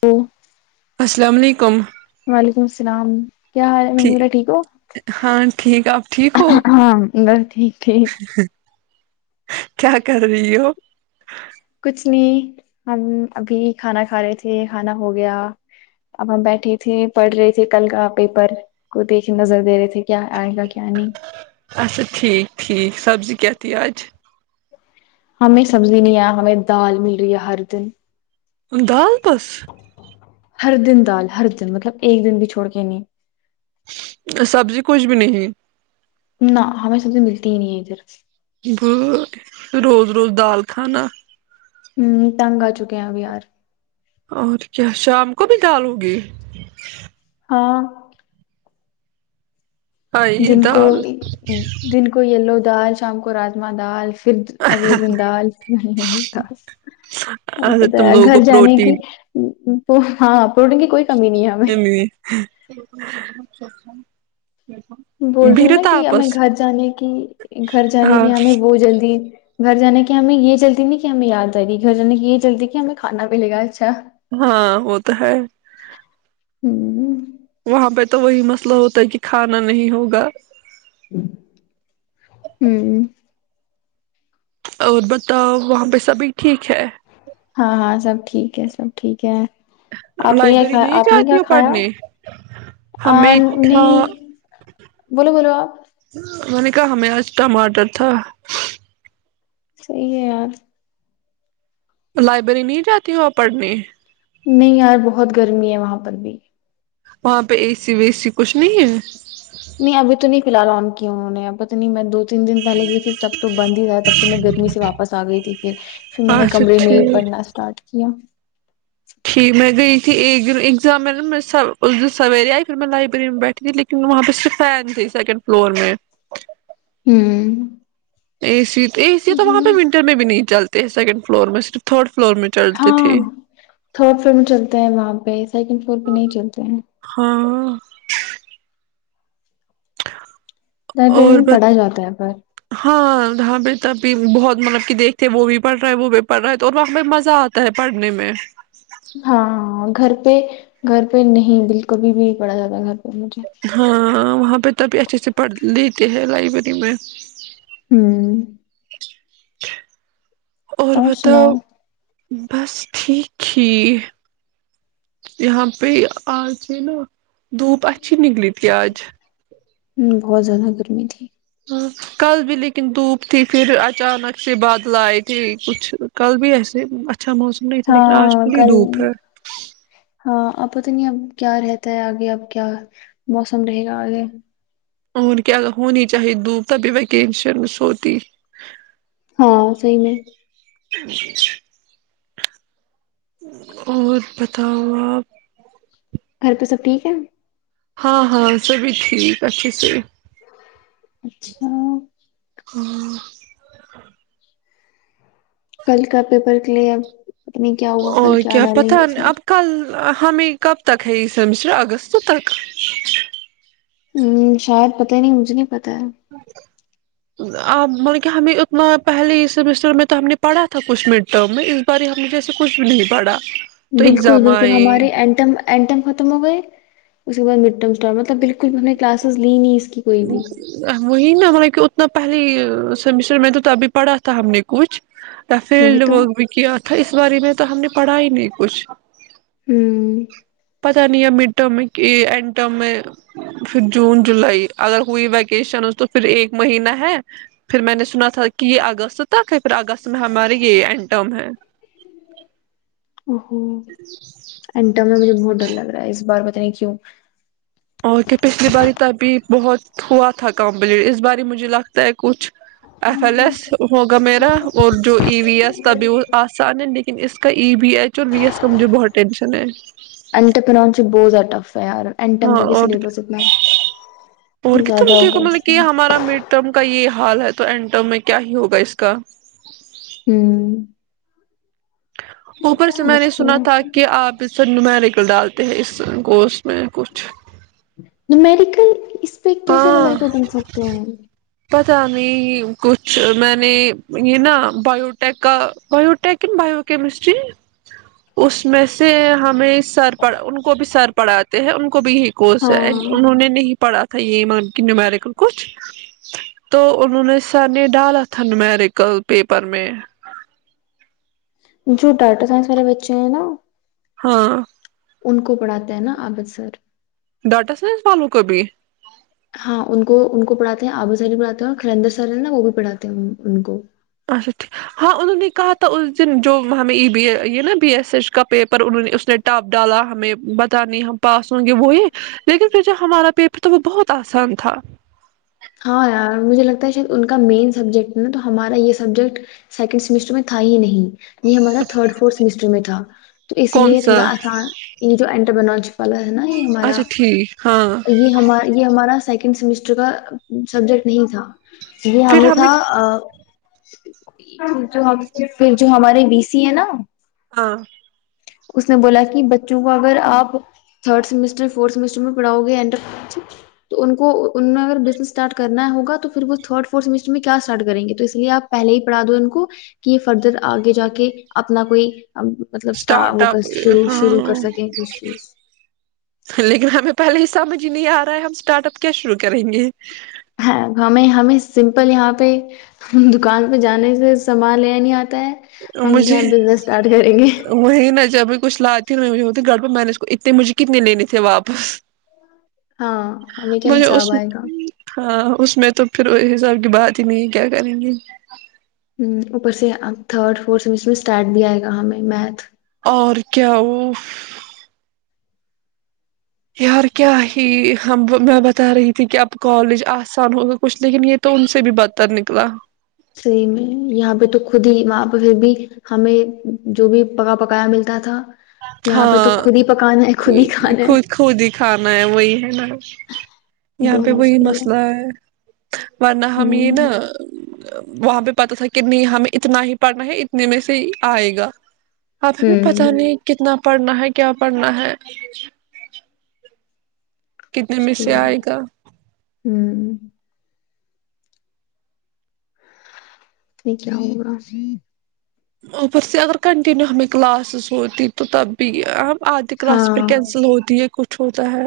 تو السلام علیکم وعلیکم السلام کیا حال ہے ما ٹھیک ہ ہاں ٹھیک آپ ٹھیک ہو ہاں بس ٹھیک ٹھیک کیا کر رہی ہو کچھ نہیں ہم ابھی کھانا کھا رہے تھے کھانا ہو گیا اب ہم بیٹھے تھے پڑھ رہے تھے کل کا پیپر کو دیکھے نظر دے رہے تھے کیا آئے گا کیا نہیں اچھا ٹھیک ٹھیک سبزی کی ت آج ہمیں سبزی نہیں آ ہمیں دال مل رہی ہے ہر دن دال پوس ہر دن دال ہر دن مطلب ایک دن بھی چھوڑ کے نہیں سبزی کچھ بھی نہیں نہ ہمیں سبزی ملتی ہی نہیں ہے ادھر ب روز روز دال کھانا ہوں تنگ آ چکے ہیںب یار اور کیا شام کو بھی کالوگی ہاں ہاں یہ دن کو دال دن کو لو دال شام کو راجما دال پھر اگلے دن د آف ہوتا ارے تم پتا لوگوں گھر کو جانے کی پروٹین پ ہاں آ پور ڈ گی کوئی کمی نہیں ہے ام ہمیں ہ [unintelligible] بول رہی ہوں نا کہ ہمیں گھر جانے کی گھر جانے ہاں کی ہمیں وہ جلدی گھر جانے کی ہمیں یہ جلدی نہیں کہ ہمیں یاد آ رہی گ جے کی یہ جلدی کہ ہمیں کھانا بھی لے گا اچھا ہاں وہ تو ہے ہوں [unintelligible] وہاں پہ تو وہی مسئلہ ہوتا ہے کہ کھانا نہیں ہوگا ہوں [unintelligible] اور بتاؤ وہاں پہ سبھی ٹھیک ہے ہاں ہاں سب ٹھیک ہے سب ٹھیک ہے آپ نے لائبریری کھا نہیں آپ نے کیا جاتی ہو کھایا پڑھنے آ ہمیں تھا نہیں بولو بولو آپ کا ہمیں آج ٹماٹر تھا صی ہے یار لائبریری نہیں جاتی ہو پڑھنے نہیں یار بہت گرمی ہے وہاں پر بھی وہاں پہ اے سی وی سی کچھ نہیں ہے نہیں ابھی تو نہیں فی الحال آن گ انہوں نے پت نہیں میں دو تین دن پہے گئی تھی تب تو بند ہی رہ تھا تب تو میں گرمی سے واپس آ گئی تھی پھر پھر میں نے اچھا کمرے میں ہی پڑھنا اسٹارٹ کیا [unintelligible] جھ میں گئی تھی اگزام میں نن سویرے آئی پھر میں لائبریری میں بیٹھی تھی لیکن وہاں پہ صرف فین تے سیکنڈ فلور میں [unintelligible] [unintelligible] اے سی تو وہاں پہ ہوں ونٹر میں بھی نہیں چل سیکنڈ فلور میں صرف تھوڈ ہاں تھرڈ فلور میں چلتے ہیں وہاں پہ سیکنڈ فلور پہ نہیں چلتے ہیں [unintelligible] ل پ اور میں ب پڑھا جاتا ہے پر تبھی بہت مطلب کہ دیکھتے وہ بھی پڑھ رہا ہے وہ بھی پڑھ رہا ہے تو اور وہق ب مزہ آتا ہے پڑھنے میں ہاں ہاں گھر پہ گھر پہ نہیں بالکل بھی بھی پڑا زیادہ گھر پہ مجھے ہاں وہاں پہ تبھی اچھے سے پڑھ لیتے ہیں لائب بری میں ہوں [inaudible] اور بتاؤ بس ٹھیک ھی یہاں پہ آج یہ نا دھوپ اچھی نکلی تھی آج بہت زیادہ گرمی تھی ہ کل بھی لیکن دھوپ تھی پھر اچانک سے بادل آئے تھے کچھ کل بھی ایسے اچھا موسم نہیں تھا لیکن آج ہاں ک ہی کل دھوپ ہے ہاں اب پت نہیں اب کیا رہتا ہے آگے اب کیا موسم رہے گا آگے اور کیا اگر ہونی چاہی دوب تبھی وکینشن میں سوتی ہاں صحی میں [inaudible] گھر تو سب ٹھیک ہے ہاں ہاں سبھی ٹھیک اچھے سے [unintelligible] ہوں کل کا پیپر کلیئر اور کیا پتہ اب کل ہمیں کب تک ہے یہ سمیسٹر اگست تک ہ شاید پتہ ہی نہیں مجھے نہیں بتاائیں آپ مطلب کہ ہمیں اتنا پہلے ہی سمسٹر میں تو ہم نے پڑھا تھا کچھ مڈ ٹرم میں اس بار ہم نے جیسے کچھ بھی نہیں پڑھا تو بالکل ایگزام بالکل آئے ہمارے اینٹم اینٹم ختم ہو گئے اس کے بعد [inaudible] اسٹار مطلب بالکل بھی ہم نے کلاسز لی نہیں کی کوئی بھی وہی نا مطلے کہ اتنا پہلے سیمسٹر میں تو [inaudible] ابھی پڑھا تھا ہم نے کچھ وہی فیلڈ تو بک بھی کیا تھا اس باری میں تو ہم نے پڑھا ہی نہیں کچھ ہوں پتا نہیں ہے مڈ ٹرم میں اینڈ ٹرم میں پھر جون جولائی اگر ہوئی ویکیشن تو پھر ایک مہینہ ہے پھر میں نے سنا تھا کہ یہ اگست ہے پھر اگست میں ہمارے یہ انڈ ٹرم ہے ا اینڈٹرم مجھے بہت ڈر لگ رہا ہے اس بار بتیں کیوں اور کہ پچھلی باری ت ابھی بہت ہوا تھا کمپلیٹ اس بار مجھے لگتا ہے کچھ ایف ایل ایس ہوگا میرا اور جو ای وی ایس تبھی وہ آسان ہے لیکن اس کا ای وی ایچ اور وی ایس کا مجھے بہت ٹینشن ہے اینٹرپرینیورشپ بہت زیادہ ٹف ہے یار اینٹم ہاں کا بھی اور سلیبس اتنا اور کت زیادہ دیک ہوگا مطلب اس کہ میں ہمارا مڈٹم کا یہ حال ہے تو اینٹو میں کیا ہی ہوگا اس کا ہوں اوپر سے میں نے مشکل سنا ہے تھا کہ آپ اس سے نمیر گ ڈالتے ہیں اس گوشت میں کچھ میڈیکل اس پ کیسے نمبر ہاں کے بن سکتے ہیں کچھ میں نے یہ نا بایوٹیک کا بایوٹیک بایو کیمسٹری اس میں سے ہمیں سرڑ ان کو بھی سر پڑھاتے ہیں ان کو بھی ہی کوس ہے ہاں انہوں نے نہیں پڑھا تھا تھا یہی مان کی نومیریکل کچھ تو انہوں نے سر نے ڈالا تھا نومیریکل پیپر میں جو ڈاٹا سائنس والیرے بچے ہیں نا ہاں ان کو پڑھاتے ہیں نا عبد سر ڈٹس نہ پلو قبھی ہاں ان کو ان کو پڑھاتے ہیں آبو سری پڑاتے ہیں اور خلندر سر نا وہ بھی پڑھاتے ہیں ان کو اچھا ٹھیک ہاں انہوں نے کہا تھا اس دن جو ہمیں ای بی یہ نا بی ایس ایچ کا پیپر انہوں نے اس نے ٹپ ڈالا ہمیں بتانی ہم پاس ہوں گے وہ یہ لیکن جو ہمارا پیپر تھا وہ بہت آسان تھا ہاں یار مجھے لگتا ہے شاید ان کا مین سبجیکٹ ہے نا تو ہمارا یہ سبجیکٹ سیکنڈ سیمیسٹر میں تھا ہی نہیں یہ ہمارا تھرڈ فورتھ سمسٹر میں تھا تو اسی کون لیے سا تھوڑا آسان یہ جوٹر بناانچی پالس نا یہ ہمارا اچھا ٹھیک ہاں یہ ہم یہ ہمارا س سڈ سیمیسٹر کا سبجیکٹ نہیں تھا جی ہم پھر نے ہمیں تھا [unintelligible] ہاں اس نے بولا کہ بچوں کو اگر آپ تھرڈ سمیسٹر فورتھ سمسٹر میں پڑھاؤ گےٹر تو ان کو ان نے اگر بزنس اسٹارٹ کرنا ہوگا تو پھر وہ تھرڈ فھ سٹر میں کیا اسٹار کریں گے تو اس لیے آپ پہلے ہی پڑھا دو ان کو کہ یہ فردر آگے جا کے اپنا کوئی مطلب اسٹارٹ وہ اپ شروع شروع ہاں کر سکیں کچھ چیز لیکن ہمیں پہلے ہی سمجھ نہیں آ ہم اسٹارٹ اپ کیا شرو کریں گے ہاں ہمیں ہمیں سمپل یہاں پہ دکان پہ جانے سے سنبھالے نئی مجھے گے وہی ن جب کچھ لاتی ہوتی گڑ پہ میں نے اتنے مجھے کتنے لینے تھے واپس ہاں ہمیں کیا مجے اس حساب آئے گا ہاں اس میں تو پھر اس حساب کی بات ہی نہیں ہے کیا کریں گے ہ اوپر سے تھرڈ فورتھ سمسٹر میں اسٹارٹ بھی آئے گا ہمیں میتھ اور کیا وہ یار کیا ہی ہم میں بتا رہی تھی کہ اب کالج آسان ہوگا کچھ لیکن یہ تو ان سے بھی بدتر نکلا سی میں یہاں پہ تو خود ہی وہاں پہ پھر بھی ہمیں جو بھی پکا پکایا ملتا تھا یہاں پہ ہاں تو خود ہی پکانا ہے خود ہی کھانا خود ہے خود ہی کھانا ہے وہی ہے نا یہاں بہت پہ وہی مشکل مسئلہ ہے ورنہ ہم یہ ہ نا وہاں پہ پتا تھا کہ نہیں ہمیں اتنا ہی پڑھنا ہے اتنے میں سے ہی آئے گا آپ ہ ہمیں پتہ مشکل نہیں پڑھنا ہے کیا پڑھنا ہے کتنے میں سے آئے گا ہوں کیا ہوگا اوپر سے اگر کنٹنیو ہمیں کلاسز ہوتی تو تب بھی ہم آدتی کی کلاس پ ہاں کینسل ہوتی ہے کچھ ہوتا ہے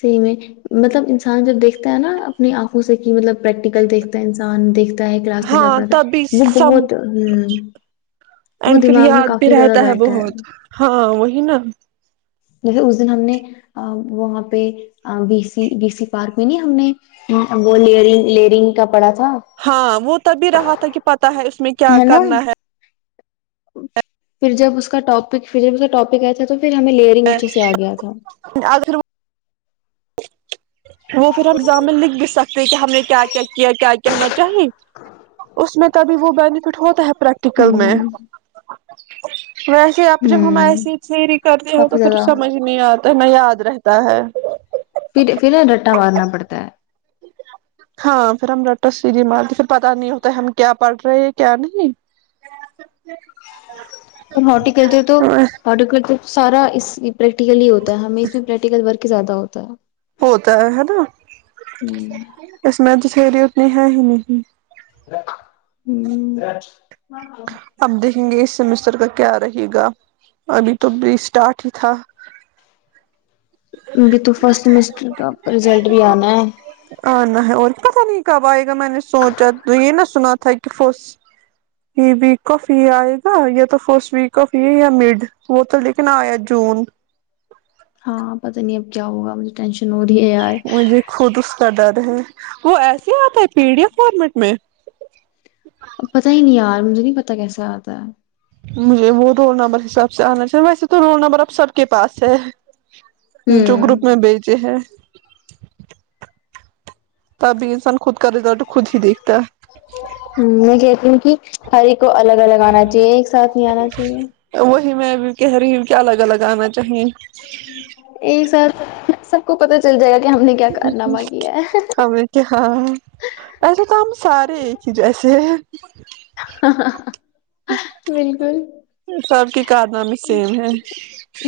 سحی میں مطلب انسان جب دیکھتا ہے نا اپنی آنکھوں سے کہ مطلب پریکٹیکل دیکھتا ہے انسان دیکھتا ہے کلاس میں کا ہاں پڑتا تبھی ہے وہ سم بہت ہ وہ اینڈ پھر دماغ میں یاد بھی کافی زیادہ رہتا بیٹھا ہے بہت ہاں وہی نا ج اس دن ہم نے وہ پ بی س بی سی پارک میں نہیں ہم نے وہنگرنگ کا پڑا تھا تب بھی رہا تھا کہ پ تا ہے اس میں کیا کرنا ہے پھر جب اس کا ٹاپک پھر جب اس کا ٹاپک آیا تھا تو پھر ہمیں لیئرنگ اچھے سے آ گیا تھا اگر وہ پھر ہمزامع لکھ بھی سکتے کہ ہم نے کیا کیا کیا کیا کیا ہونا چاہی اس میں تبھی وہ بینیفٹ ہوتا ہے پریکٹیکل میں ہ جی ویسے آپ جب ہم ہ ایسی تھیری کرتے ہو کافی تو پھر زیادہ سمجھ نہیں آتا ہے میں یاد رہتا تا ہے پھر پھر سوارنا پڑتا ہے ہاں پھر ہم رٹر سیڑھی مارتے پھر پت نہیں ہوتا ہم کیا پڑھ رہے ہیں کیا نہیں اور ہارٹییکلچر تو ہارٹییکلچر سارا اس پریکٹیکلی ہی ہوتا ہمیں اس میں پریکٹیکل ورک زیادہ ہوتا ہے ہوتا ہے نا اس میں ج پری اتنی ہے ہی نہیں [inaudible] اب دیکھیں گے اس سمسٹر کا کیا رہے گا ابھی تو بھی اسٹارٹ ہی تھا ابھی تو فرسٹ سمسٹر کا رزلٹ بھی آنا ہے آنا ہے اور پتا نہیں کب آئے گا میں نے سوچا تو یہ نہا سنا تھا کہ فرسٹ یہ ویک آف یہ آئے گا یا تو فسٹ ویک آف یہ یا مڈ وہ تو لیکن آیا جون ہاں پت نہیں اب کیا ہوا مجھے ٹینشن ہو رہی ہے یار مجھے خود اس کا ڈر ہے وہ ایسے آتا ہے پی ڈی ایف فارمیٹ میں پتا ہی نہیں یار مجھے نہیں پتا کیسا آتا ہے مجھے وہ رول نمبر حساب سے آنا چاہیے ویسے تو رول نمبر اب سب کے پاس ہے جو گروپ میں بیجے ہیں تبھی انسان خود کا رزلٹ خود ہی دیکھتا ہے میں کہتی ہوں کہ ہر ایک کو الگ الگ آنا چاہیے ایک ساتھ نہیں آنا چاہیے ہے وہی میں بھی کہہ رہی ہوں کیا الگ الگ آنا چاہیے ایک سات سب کو پتا چل جائے گا کہ ہم نے کیا کارنامہ کیا ہے ہم کیا ہاں ایسے تو ہم سارے ایک ہی جیسے بالکل سب کی کارنامے سیم ہے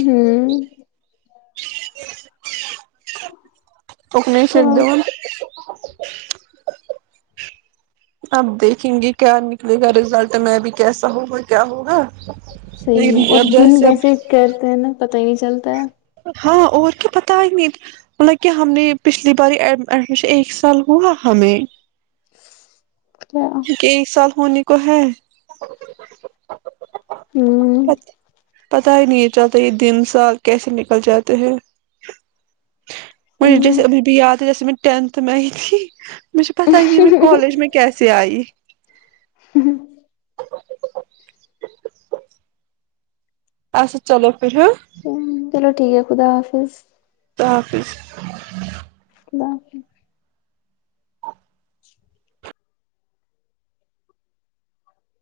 ہ [inaudible] [inaudible] اب دیکھیں گے کیا نکلے گا رزلٹ میں ابھی کیسا ہوگا کیا ہوگا صحیح لیکن میں اور اب دن جیسے کیسے اب کرتے ہیں نا پتا ہی نہیں چلتا ہے ہاں اور کیا پتا ہے نہیں مطلب کہ ہم نے پچھلی باری ایڈمیشن ایک سال ہوا ہمیں کیا ہوں کہ ایک سال ہونی کو ہے اچھا پتہ ہی نہیں یہ چلتا یہ دن سال کیسے نکل جاتے ہیں مجھے صحیح میں جیسے مجھے بھی یاد ہے جیسے میں ٹینتھ میں ای تھی م میںھ پتہ نہیں م میں کالج میں کیا پئی ہوں اھا چلو پر ہ چلو ٹھیک ہے خدا حافظ صحافظ اللہ حافظ